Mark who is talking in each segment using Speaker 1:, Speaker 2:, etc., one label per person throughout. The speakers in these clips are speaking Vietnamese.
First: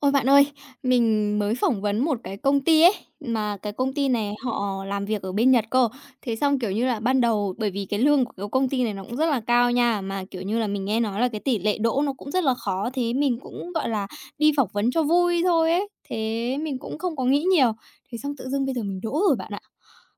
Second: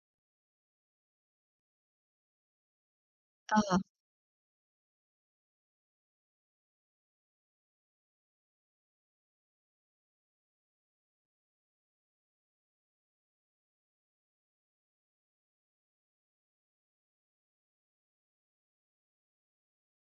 Speaker 1: Ôi, bạn ơi, mình mới phỏng vấn một cái công ty ấy, mà
Speaker 2: Ờ,
Speaker 1: cái công ty này họ làm việc ở bên Nhật cơ. Thế xong, kiểu như là, ban đầu bởi vì cái lương của cái công ty này nó cũng rất là cao nha, mà, kiểu như là, mình nghe nói là cái tỷ lệ đỗ nó cũng rất là khó, thế mình cũng, gọi là, đi phỏng vấn cho vui thôi ấy, thế mình cũng không có nghĩ nhiều. Thế xong tự dưng bây giờ mình đỗ rồi bạn ạ,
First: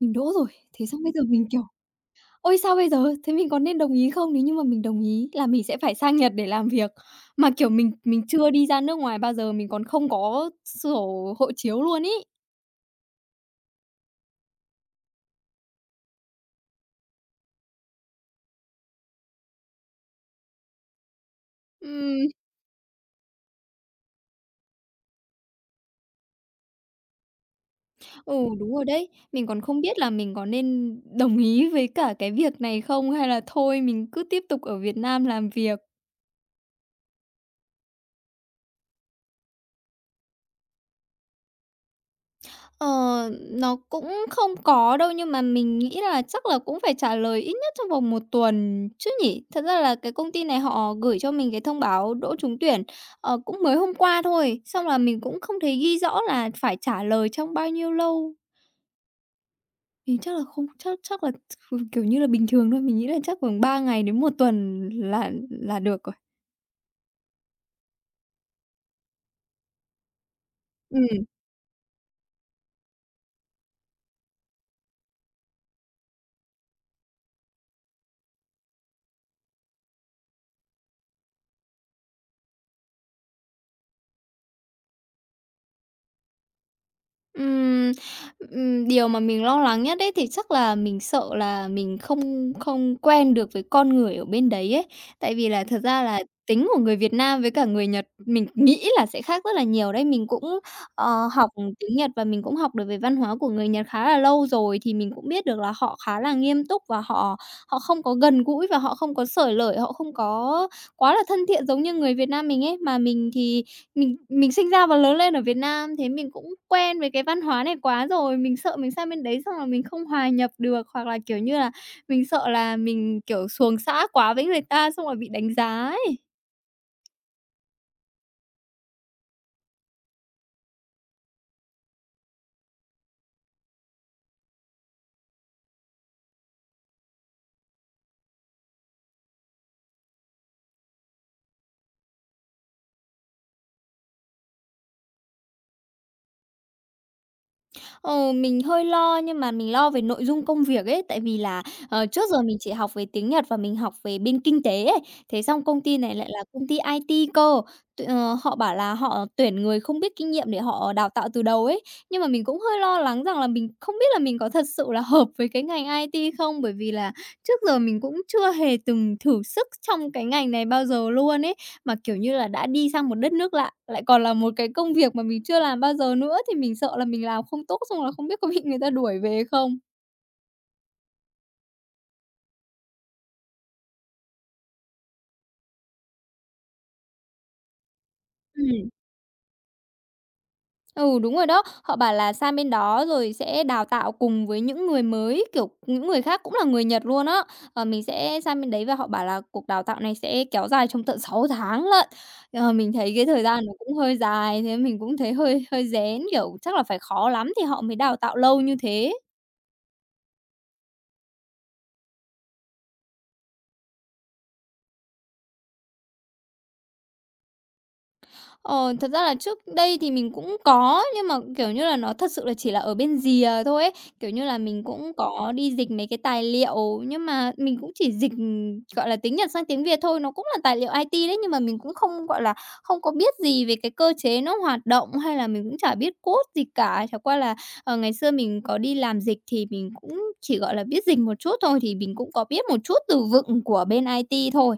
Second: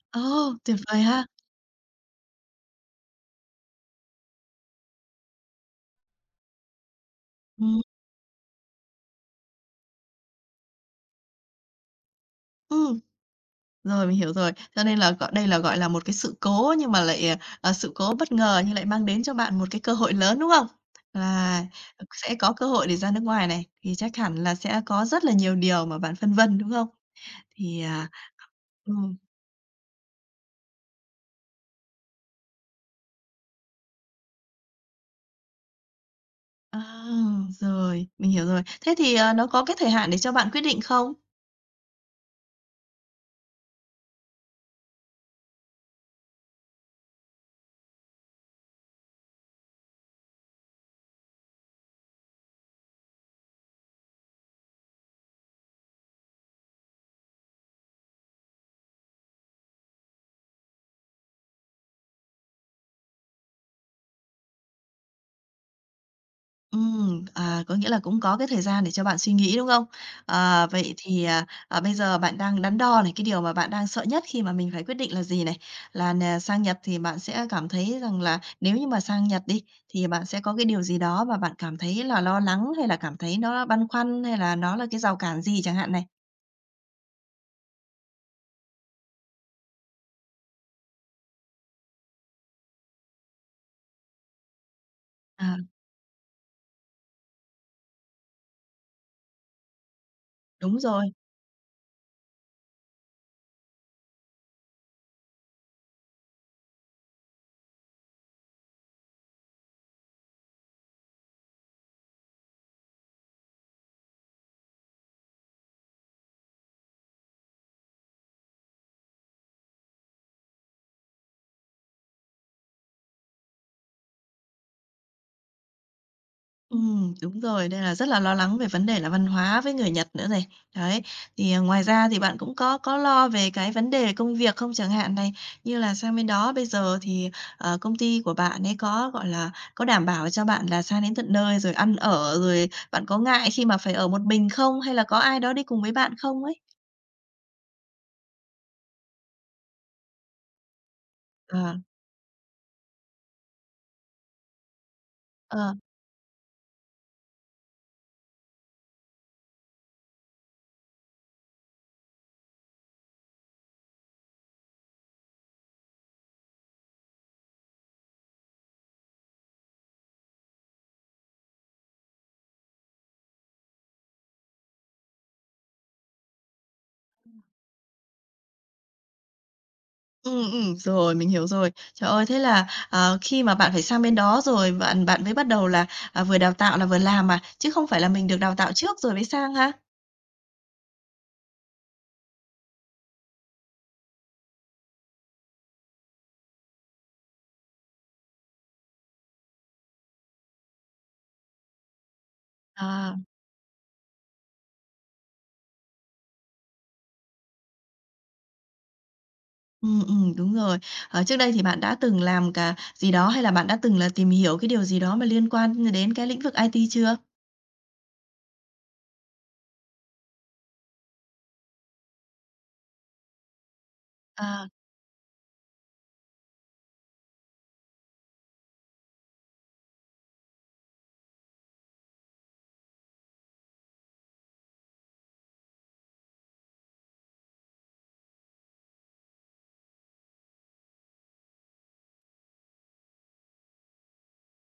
Speaker 1: mình
Speaker 2: ô,
Speaker 1: đỗ rồi,
Speaker 2: tuyệt
Speaker 1: thế
Speaker 2: vời
Speaker 1: xong bây giờ
Speaker 2: ha!
Speaker 1: mình, kiểu. Ôi, sao bây giờ? Thế mình có nên đồng ý không? Nếu như mà mình đồng ý là mình sẽ phải sang Nhật để làm việc, mà, kiểu,
Speaker 2: Ừm,
Speaker 1: mình chưa đi ra nước ngoài bao giờ, mình còn không có sổ hộ chiếu luôn ấy.
Speaker 2: ừm, Rồi, mình hiểu rồi. Cho nên là gọi đây là, gọi là, một cái sự cố nhưng mà lại, sự cố bất ngờ nhưng lại mang đến cho bạn một cái cơ hội lớn, đúng không? Là
Speaker 1: Ừm,
Speaker 2: sẽ có cơ hội để ra nước ngoài này, thì chắc hẳn là sẽ có rất là nhiều điều mà bạn phân vân, đúng không? Thì, à
Speaker 1: ừ, đúng rồi đấy,
Speaker 2: ừm,
Speaker 1: mình còn không biết là mình có nên đồng ý với cả cái việc này không hay là thôi mình cứ tiếp tục ở Việt Nam làm việc.
Speaker 2: à, Rồi, mình hiểu rồi. Thế thì, nó có cái thời hạn để cho bạn quyết định không?
Speaker 1: Ờ, nó cũng không có đâu, nhưng mà mình nghĩ là chắc là cũng phải trả lời ít nhất trong vòng một tuần chứ nhỉ? Thật ra là cái công ty này họ gửi cho mình cái thông báo đỗ trúng tuyển, cũng mới hôm qua thôi, xong là mình cũng không thấy ghi rõ là phải trả lời trong bao nhiêu lâu. Thì chắc là không, chắc chắc là kiểu như là, bình thường thôi, mình nghĩ là chắc khoảng 3 ngày đến một tuần là được rồi.
Speaker 2: Có nghĩa là cũng có cái thời gian để cho bạn suy nghĩ, đúng không? À, vậy
Speaker 1: Ừm.
Speaker 2: thì, à, à, bây giờ bạn đang đắn đo này, cái điều mà bạn đang sợ nhất khi mà mình phải quyết định là gì này? Là nè, sang Nhật thì bạn sẽ cảm thấy rằng là nếu như mà sang Nhật đi, thì bạn sẽ có cái điều gì đó mà bạn cảm thấy là lo lắng hay là cảm thấy nó băn khoăn hay là nó là cái rào cản gì chẳng hạn này?
Speaker 1: Ừm, điều mà mình lo lắng nhất ấy thì chắc là mình sợ là mình không không quen được với con người ở bên đấy ấy. Tại vì
Speaker 2: À,
Speaker 1: là thật ra là tính của người Việt Nam với cả người Nhật mình nghĩ là sẽ khác rất là nhiều đấy. Mình cũng,
Speaker 2: đúng rồi.
Speaker 1: học tiếng Nhật và mình cũng học được về văn hóa của người Nhật khá là lâu rồi, thì mình cũng biết được là họ khá là nghiêm túc và họ họ không có gần gũi và họ không có xởi lởi, họ không có quá là thân thiện giống như người Việt Nam mình ấy. Mà mình thì mình sinh ra và lớn lên ở Việt Nam, thế mình cũng quen với cái văn hóa này quá rồi, mình sợ mình sang bên đấy xong là mình không hòa nhập được, hoặc là, kiểu như là, mình sợ là mình, kiểu, xuồng xã quá với người ta xong rồi bị đánh giá ấy.
Speaker 2: Đúng rồi, nên là rất là lo lắng về vấn đề là văn hóa với người Nhật nữa này. Đấy, thì, ngoài ra thì bạn cũng có lo về cái vấn đề công việc không? Chẳng hạn này, như là sang bên đó bây giờ thì, công ty của bạn ấy có, gọi là, có đảm bảo cho bạn là sang đến tận nơi rồi ăn ở, rồi bạn có ngại khi mà phải ở một mình không? Hay là có ai đó đi cùng với bạn không ấy?
Speaker 1: Ờ, mình hơi lo nhưng mà mình lo về nội dung công việc ấy, tại vì là,
Speaker 2: Ờ.
Speaker 1: trước giờ mình chỉ học về tiếng Nhật và mình học về bên kinh tế ấy, thế xong
Speaker 2: Ờ.
Speaker 1: công ty này lại là công ty IT cơ. Họ bảo là họ tuyển người không biết kinh nghiệm để họ đào tạo từ đầu ấy, nhưng mà mình cũng hơi lo lắng rằng là mình không biết là mình có thật sự là hợp với cái ngành IT không, bởi vì là trước giờ mình cũng chưa hề từng thử sức trong cái ngành này bao giờ luôn ấy. Mà, kiểu như là, đã đi sang một đất nước lạ, lại còn là một cái công việc mà mình chưa làm bao giờ nữa thì mình sợ là mình làm không tốt xong là không biết có bị người ta đuổi về không?
Speaker 2: Ừ Rồi, mình hiểu rồi. Trời ơi, thế là, khi mà bạn phải sang bên đó rồi bạn bạn mới bắt đầu là, vừa đào tạo là vừa làm à, chứ không phải là mình được đào tạo
Speaker 1: Ừm.
Speaker 2: trước rồi mới sang ha?
Speaker 1: Ừ, đúng rồi đó. Họ bảo là sang bên đó rồi sẽ đào tạo cùng với những người mới, kiểu, những người khác cũng là người Nhật luôn á. Mình sẽ sang bên đấy và họ bảo là cuộc đào tạo này sẽ kéo dài trong tận 6 tháng lận. Mình thấy
Speaker 2: À,
Speaker 1: cái thời gian nó cũng hơi dài, thế mình cũng thấy hơi hơi rén, kiểu, chắc là phải khó lắm thì họ mới đào tạo lâu như thế.
Speaker 2: Đúng rồi. Ờ, trước đây thì bạn đã từng làm cả gì đó hay là bạn đã từng là tìm hiểu cái điều gì đó mà liên quan đến cái lĩnh vực IT chưa?
Speaker 1: Ờ, Thật ra là trước đây thì mình cũng có, nhưng mà, kiểu như là, nó thật sự là chỉ là ở bên rìa thôi ấy. Kiểu như là,
Speaker 2: À,
Speaker 1: mình cũng có đi dịch mấy cái tài liệu, nhưng mà mình cũng chỉ dịch, gọi là, tiếng Nhật sang tiếng Việt thôi, nó cũng là tài liệu IT đấy, nhưng mà mình cũng không, gọi là, không có biết gì về cái cơ chế nó hoạt động, hay là mình cũng chả biết code gì cả. Chẳng qua là, ngày xưa mình có đi làm dịch thì mình cũng chỉ, gọi là, biết dịch một chút thôi, thì mình cũng có biết một chút từ vựng của bên IT thôi.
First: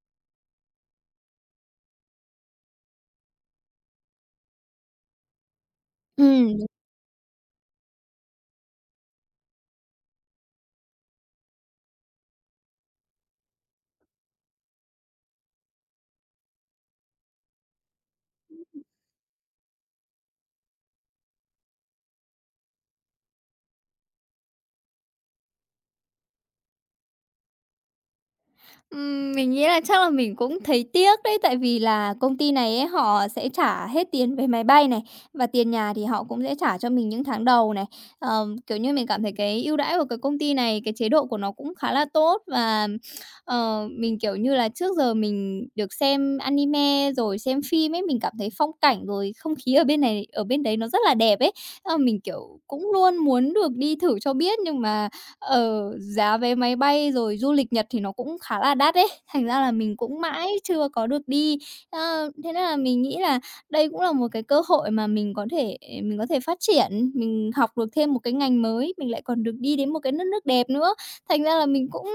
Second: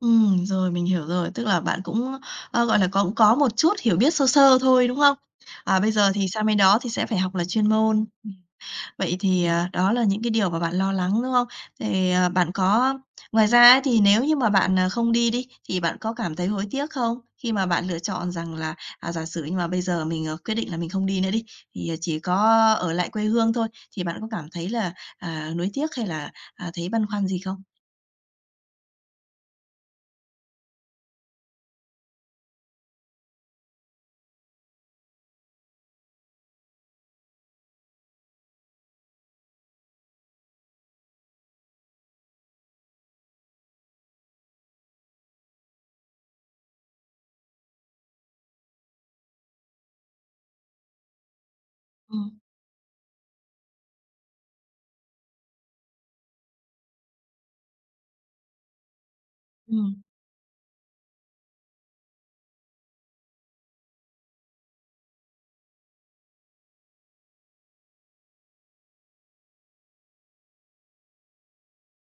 Speaker 2: Rồi, mình hiểu rồi, tức là bạn cũng, gọi là, cũng có một chút hiểu biết sơ sơ thôi, đúng không? Bây giờ thì sang bên
Speaker 1: Ừm.
Speaker 2: đó thì sẽ phải học là chuyên môn. Vậy thì, đó là những cái điều mà bạn lo lắng, đúng không? Thì, bạn có ngoài ra ấy thì nếu như mà bạn, không đi đi, thì bạn có cảm thấy hối tiếc không? Khi mà bạn lựa chọn rằng là, giả sử nhưng mà bây giờ mình, quyết định là mình không đi nữa đi, thì, chỉ có ở lại quê hương thôi, thì bạn có cảm thấy là, nuối tiếc hay là, thấy băn khoăn gì không?
Speaker 1: Mình nghĩ là chắc là mình cũng thấy tiếc đấy, tại vì là công ty này ấy, họ sẽ trả hết tiền về máy bay này, và tiền nhà thì họ cũng sẽ trả cho mình những tháng đầu này. Kiểu như, mình cảm thấy cái ưu đãi của cái công ty này, cái chế độ của nó cũng khá là tốt và, mình, kiểu như là, trước giờ mình được xem anime rồi xem phim ấy, mình cảm thấy phong cảnh rồi không khí ở bên này, ở bên đấy nó rất là đẹp ấy. Thế mình,
Speaker 2: Ừm,
Speaker 1: kiểu, cũng luôn muốn được đi thử cho biết nhưng mà giá vé máy bay rồi du lịch Nhật thì nó cũng khá là đắt ấy, thành ra là
Speaker 2: ừm.
Speaker 1: mình cũng mãi chưa có được đi. Thế nên là mình nghĩ là đây cũng là một cái cơ hội mà mình có thể phát triển, mình học được thêm một cái ngành mới, mình lại còn được đi đến một cái đất nước đẹp nữa. Thành ra là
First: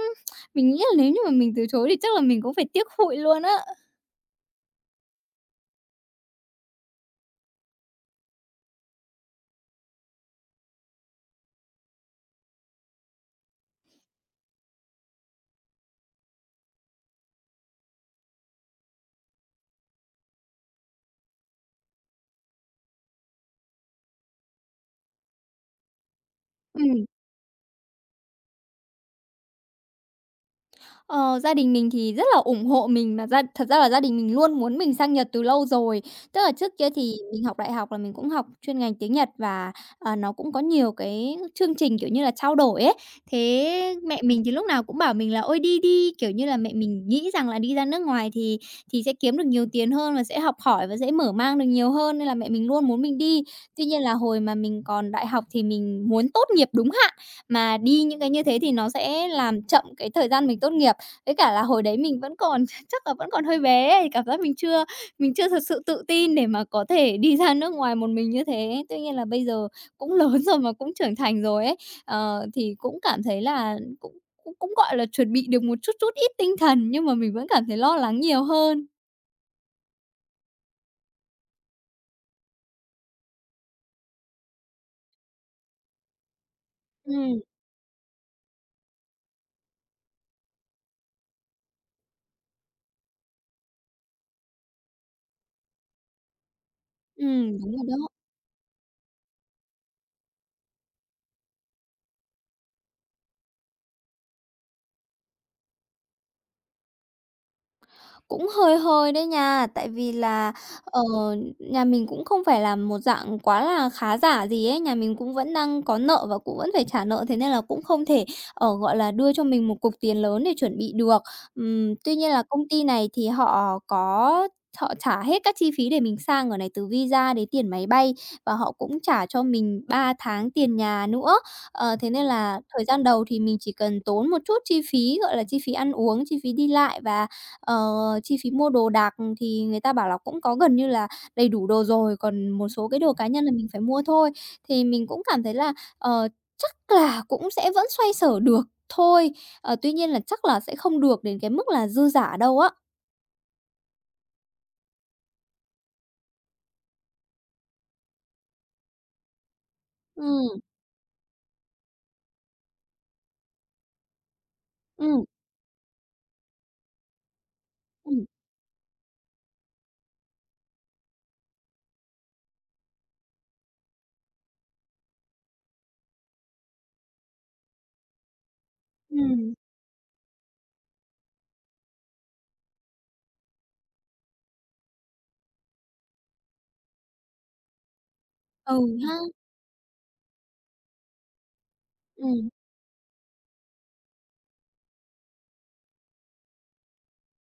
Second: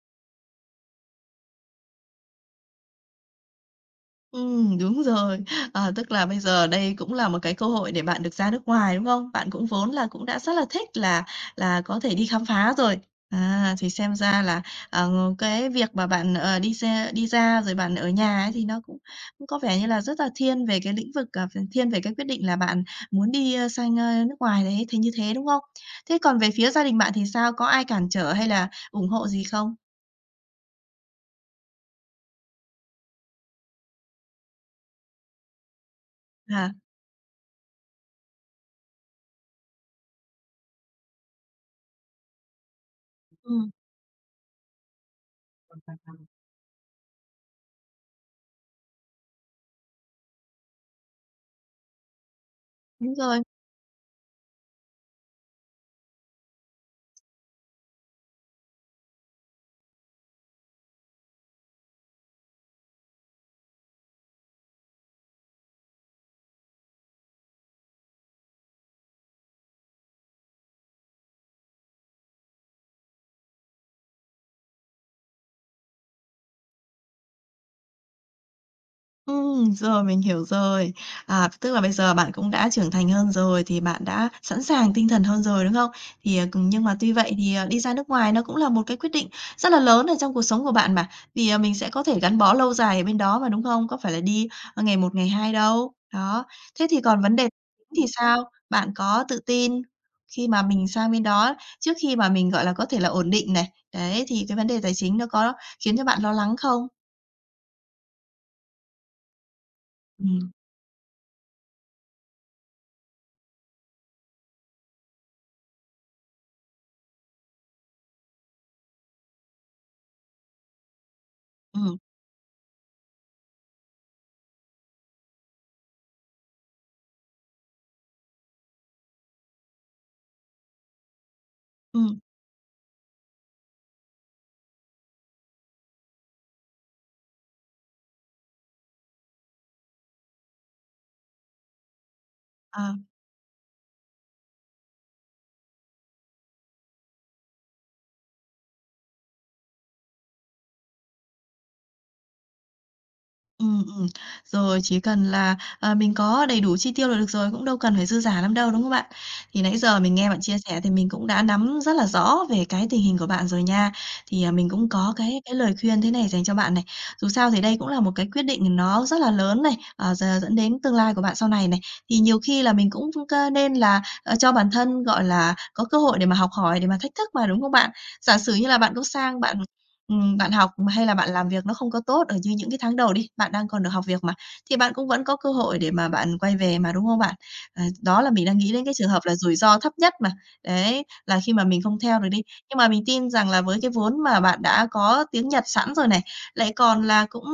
Speaker 1: mình nghĩ là nếu như mà mình từ chối thì chắc là mình cũng phải tiếc hụi luôn á.
Speaker 2: Đúng rồi. Ờ, tức là bây giờ đây cũng là một cái cơ hội để bạn được ra nước ngoài, đúng không? Bạn cũng vốn là cũng đã rất là thích là có thể đi khám phá rồi. À, thì xem ra là, ờ, cái việc mà bạn, đi xe đi ra rồi bạn ở nhà ấy thì nó cũng cũng có vẻ như là rất là thiên về cái lĩnh vực, thiên về cái quyết định là bạn muốn đi, sang, nước ngoài đấy, thế như thế, đúng không? Thế còn về phía gia đình
Speaker 1: Ừm.
Speaker 2: bạn thì sao? Có ai cản trở hay là ủng hộ gì không?
Speaker 1: Ờ, Gia đình mình thì rất là ủng hộ mình mà thật ra là gia đình mình luôn muốn mình sang Nhật từ lâu rồi. Tức là
Speaker 2: À,
Speaker 1: trước kia thì mình học đại học là mình cũng học chuyên ngành tiếng Nhật và, nó cũng có nhiều cái chương trình, kiểu như là, trao đổi ấy.
Speaker 2: ừm,
Speaker 1: Thế mẹ mình thì lúc nào cũng bảo mình là "Ôi, đi đi!" Kiểu như là, mẹ mình nghĩ rằng là đi ra nước ngoài thì sẽ kiếm được nhiều tiền hơn và sẽ học hỏi và sẽ mở mang được nhiều hơn nên là mẹ mình luôn muốn
Speaker 2: Đúng
Speaker 1: mình
Speaker 2: rồi.
Speaker 1: đi. Tuy nhiên là hồi mà mình còn đại học thì mình muốn tốt nghiệp đúng hạn, mà đi những cái như thế thì nó sẽ làm chậm cái thời gian mình tốt nghiệp. Với cả là hồi đấy mình vẫn còn chắc là vẫn còn hơi bé ấy, cảm giác mình chưa thật sự tự tin để mà có thể đi ra nước ngoài một mình như thế. Tuy nhiên là bây giờ cũng lớn rồi mà cũng trưởng thành rồi ấy, thì cũng cảm thấy là cũng cũng cũng, gọi là, chuẩn bị được một chút chút ít tinh thần, nhưng mà mình vẫn cảm thấy lo lắng nhiều hơn.
Speaker 2: Rồi, mình hiểu rồi. À, tức là bây giờ bạn cũng đã trưởng thành hơn rồi thì bạn đã sẵn sàng tinh thần hơn rồi, đúng không? Thì, cùng nhưng mà tuy vậy
Speaker 1: Ừ,
Speaker 2: thì, đi ra nước ngoài nó cũng là một cái quyết định rất là lớn ở trong cuộc sống của bạn mà, vì, mình sẽ có thể gắn bó lâu dài ở bên đó mà, đúng không? Có phải là đi, ngày một, ngày hai đâu. Đó, thế thì còn
Speaker 1: ừ,
Speaker 2: vấn đề
Speaker 1: đúng rồi
Speaker 2: thì
Speaker 1: đó.
Speaker 2: sao? Bạn có tự tin khi mà mình sang bên đó trước khi mà mình, gọi là, có thể là ổn định này, đấy, thì cái vấn đề tài chính nó có khiến cho bạn lo lắng không?
Speaker 1: Cũng hơi hơi đấy nha, tại vì
Speaker 2: Ừm.
Speaker 1: là, ờ, nhà mình cũng không phải là một dạng quá là khá giả gì ấy, nhà mình cũng vẫn đang có nợ và cũng vẫn phải trả nợ, thế nên là cũng không thể, gọi là, đưa cho mình một cục tiền lớn để chuẩn bị được.
Speaker 2: Ừm,
Speaker 1: Tuy nhiên là công ty này thì họ trả hết các chi phí để mình sang ở này, từ visa đến tiền máy bay và họ cũng trả cho mình 3 tháng tiền nhà nữa. Thế
Speaker 2: ừm,
Speaker 1: nên là thời gian đầu thì mình chỉ cần tốn một chút chi phí, gọi là, chi phí ăn uống, chi phí đi lại và Ờ, chi phí mua đồ đạc thì người ta bảo là cũng có gần như là đầy đủ đồ rồi, còn một số
Speaker 2: ờ.
Speaker 1: cái đồ cá nhân là mình phải mua thôi. Thì mình cũng cảm thấy là, ờ, chắc là cũng sẽ vẫn xoay sở được thôi, tuy nhiên là chắc là sẽ không được đến cái mức là dư giả đâu á.
Speaker 2: Ừ, ừm. Rồi, chỉ cần là, mình có đầy đủ chi tiêu là được rồi, cũng đâu cần phải dư giả lắm đâu, đúng không bạn? Thì nãy giờ mình nghe bạn chia
Speaker 1: Ừ,
Speaker 2: sẻ thì mình cũng đã nắm rất là rõ về cái tình hình của bạn rồi nha. Thì, mình cũng có
Speaker 1: ừ,
Speaker 2: cái lời khuyên thế này dành cho bạn này. Dù sao thì đây cũng là một
Speaker 1: ừm,
Speaker 2: cái quyết định nó rất là lớn này, ờ, d dẫn đến tương lai của bạn sau này này. Thì nhiều khi là mình cũng cơ nên là, cho bản thân, gọi là, có cơ hội để mà học hỏi, để mà thách thức mà, đúng không bạn? Giả sử như là bạn cũng sang
Speaker 1: ừm,
Speaker 2: bạn bạn học hay là bạn làm việc nó không có tốt ở như những cái tháng đầu đi, bạn đang còn được học việc mà, thì bạn cũng vẫn có cơ hội để mà bạn quay về mà, đúng không bạn? Đó là mình đang nghĩ
Speaker 1: ừ
Speaker 2: đến cái trường
Speaker 1: ha,
Speaker 2: hợp là rủi ro thấp nhất mà, đấy, là khi mà mình không theo được
Speaker 1: ừ,
Speaker 2: đi. Nhưng mà mình tin rằng là với cái vốn mà bạn đã có tiếng Nhật sẵn rồi này, lại còn là cũng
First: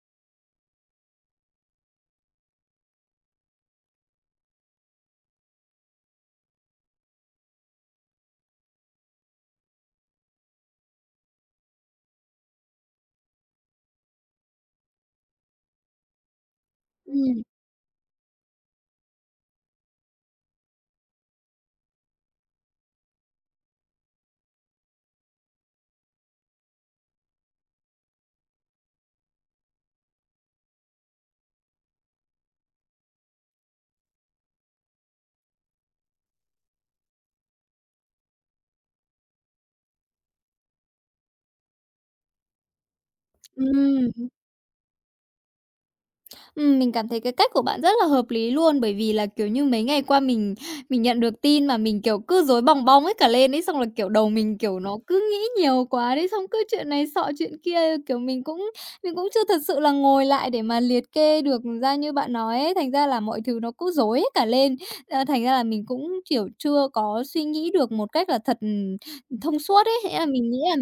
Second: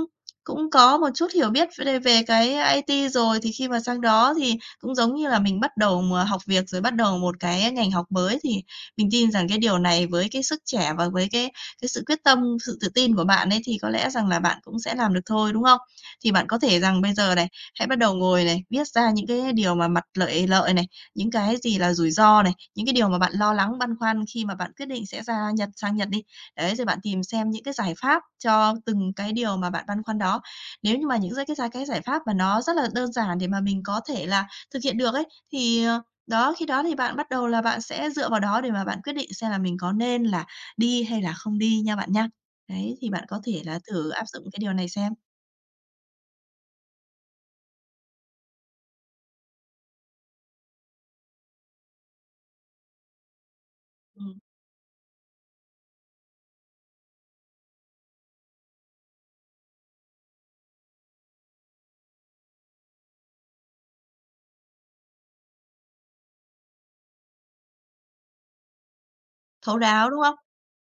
Speaker 2: cũng có một chút hiểu biết về về cái IT rồi, thì khi mà sang đó thì cũng giống như là mình bắt đầu mà học việc, rồi bắt đầu một cái ngành học mới thì mình tin rằng cái điều này với cái sức trẻ và với cái sự quyết tâm, sự tự tin của bạn ấy thì có lẽ rằng là bạn cũng sẽ làm được thôi, đúng không? Thì bạn có thể rằng bây giờ
Speaker 1: ừ,
Speaker 2: này, hãy bắt đầu ngồi này, viết ra những cái điều mà mặt lợi lợi này, những cái gì là rủi ro này, những cái điều mà bạn lo lắng, băn khoăn khi mà bạn quyết định sẽ ra Nhật sang Nhật đi. Đấy, rồi bạn tìm xem những cái giải pháp cho từng cái điều mà bạn băn khoăn đó. Nếu như mà những cái giải pháp mà nó rất là đơn giản để mà mình có thể là thực hiện được ấy, thì, đó, khi đó thì bạn bắt đầu là bạn sẽ dựa vào đó để mà bạn quyết định xem là mình có nên là đi hay là không đi nha bạn nha. Đấy, thì bạn có thể là thử áp
Speaker 1: ừ.
Speaker 2: dụng cái điều này xem.
Speaker 1: Mình cảm thấy cái cách của bạn rất là hợp lý luôn, bởi vì là, kiểu như, mấy ngày qua mình nhận được tin mà mình, kiểu, cứ rối bong bong hết cả lên ấy, xong là, kiểu, đầu
Speaker 2: Ừm,
Speaker 1: mình, kiểu, nó cứ nghĩ nhiều quá đấy, xong cứ chuyện này xọ chuyện kia, kiểu, mình cũng chưa thật sự là ngồi lại để mà liệt kê được ra như bạn nói ấy, thành ra là mọi thứ nó cứ rối hết cả lên. Thành ra là mình cũng, kiểu, chưa có suy nghĩ được một cách là thật, thông
Speaker 2: Thấu
Speaker 1: suốt ấy,
Speaker 2: đáo,
Speaker 1: thế
Speaker 2: đúng
Speaker 1: là
Speaker 2: không?
Speaker 1: mình nghĩ là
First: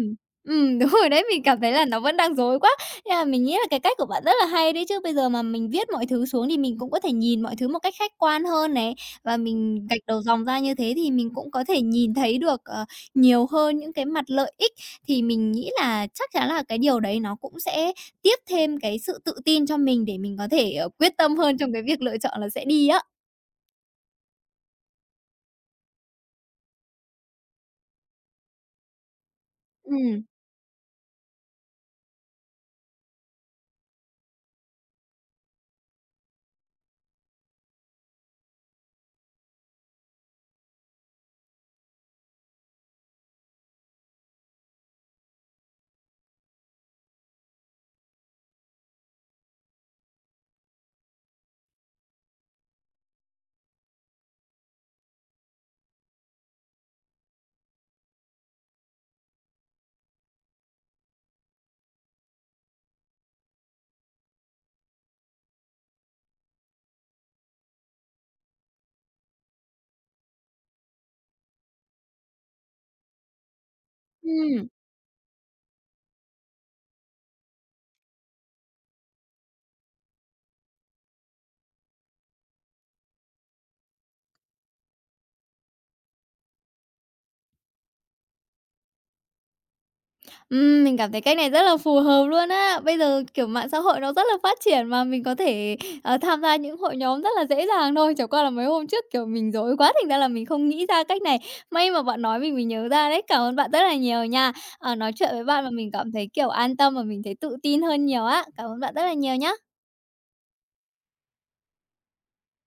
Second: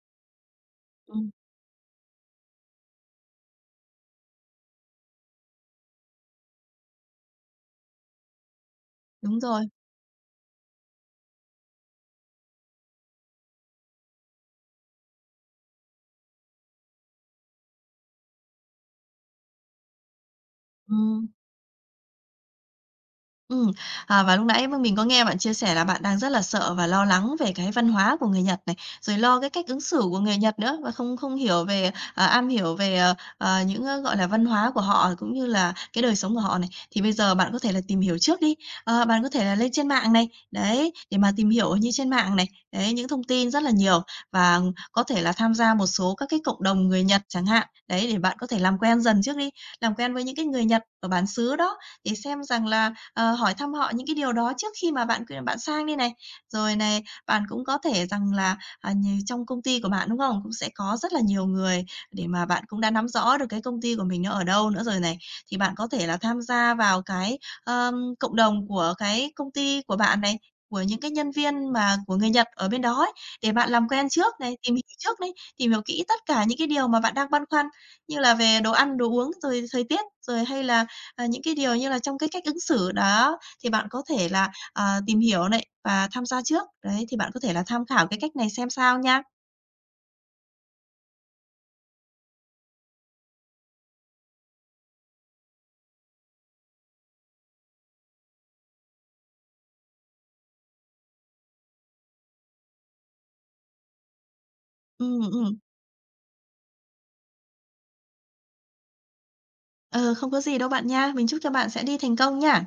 Speaker 1: đúng rồi đấy,
Speaker 2: Ừm,
Speaker 1: mình cảm thấy là nó vẫn đang rối quá. Thế là mình nghĩ là cái cách của bạn rất là hay đấy chứ, bây giờ mà mình viết mọi thứ xuống thì mình cũng có thể nhìn mọi thứ một cách khách quan hơn này, và
Speaker 2: đúng rồi.
Speaker 1: mình gạch đầu dòng ra như thế thì mình cũng có thể nhìn thấy được, nhiều hơn những cái mặt lợi ích. Thì mình nghĩ là chắc chắn là cái điều đấy nó cũng sẽ tiếp thêm cái sự tự tin cho mình để mình có thể, quyết
Speaker 2: Ừm.
Speaker 1: tâm hơn trong cái việc lựa chọn là sẽ đi á.
Speaker 2: Ừm, và lúc nãy mình có nghe bạn chia sẻ là bạn đang rất là sợ và lo lắng về cái văn hóa của người Nhật này, rồi lo cái cách ứng xử của
Speaker 1: Ừm,
Speaker 2: người Nhật nữa và không không hiểu về, am hiểu về, những, gọi là, văn hóa của họ cũng như là cái đời sống của họ này. Thì bây giờ bạn có thể là tìm hiểu trước đi, bạn có thể là lên trên mạng này, đấy, để mà tìm hiểu như trên mạng này, đấy, những thông tin rất là nhiều và có thể là tham gia một số các cái cộng đồng người Nhật chẳng hạn, đấy, để bạn có thể làm quen dần trước đi, làm quen với những cái người Nhật ở bản xứ đó, để xem rằng là hỏi thăm họ những cái điều đó trước khi mà bạn bạn sang đây này. Rồi này, bạn cũng có thể rằng là, à, nh trong công ty của bạn, đúng không? Cũng sẽ có rất là nhiều người để mà bạn cũng đã nắm rõ được cái công ty của mình nó ở đâu nữa rồi này. Thì bạn có thể là tham gia vào cái, ờm, cộng đồng của cái công ty của bạn này, của những cái nhân viên mà của người Nhật ở bên đó ấy, để bạn làm quen trước này,
Speaker 1: ừm.
Speaker 2: tìm hiểu trước đấy, tìm hiểu kỹ tất cả những cái điều mà bạn đang băn khoăn như là về đồ ăn, đồ uống, rồi thời tiết, rồi hay là ờ, những cái điều như là trong cái cách ứng xử đó thì bạn có thể là, tìm hiểu này và tham gia trước. Đấy, thì bạn có thể là tham khảo cái cách này xem sao nha.
Speaker 1: Mình cảm thấy cách này rất là phù hợp luôn á. Bây giờ, kiểu, mạng xã hội nó rất là phát triển mà mình có thể, tham gia những hội nhóm rất là dễ dàng thôi, chẳng qua là mấy hôm trước, kiểu, mình rối quá thành ra là mình không nghĩ ra cách này. May mà bạn nói mình mới nhớ ra đấy. Cảm ơn bạn rất là nhiều nha.
Speaker 2: Ừ,
Speaker 1: Nói chuyện với
Speaker 2: ừm.
Speaker 1: bạn mà mình cảm thấy, kiểu, an tâm và mình thấy tự tin hơn nhiều á. Cảm ơn bạn rất là nhiều nhá.
Speaker 2: Ờ, không có gì đâu bạn nha. Mình chúc cho bạn sẽ đi thành công nha.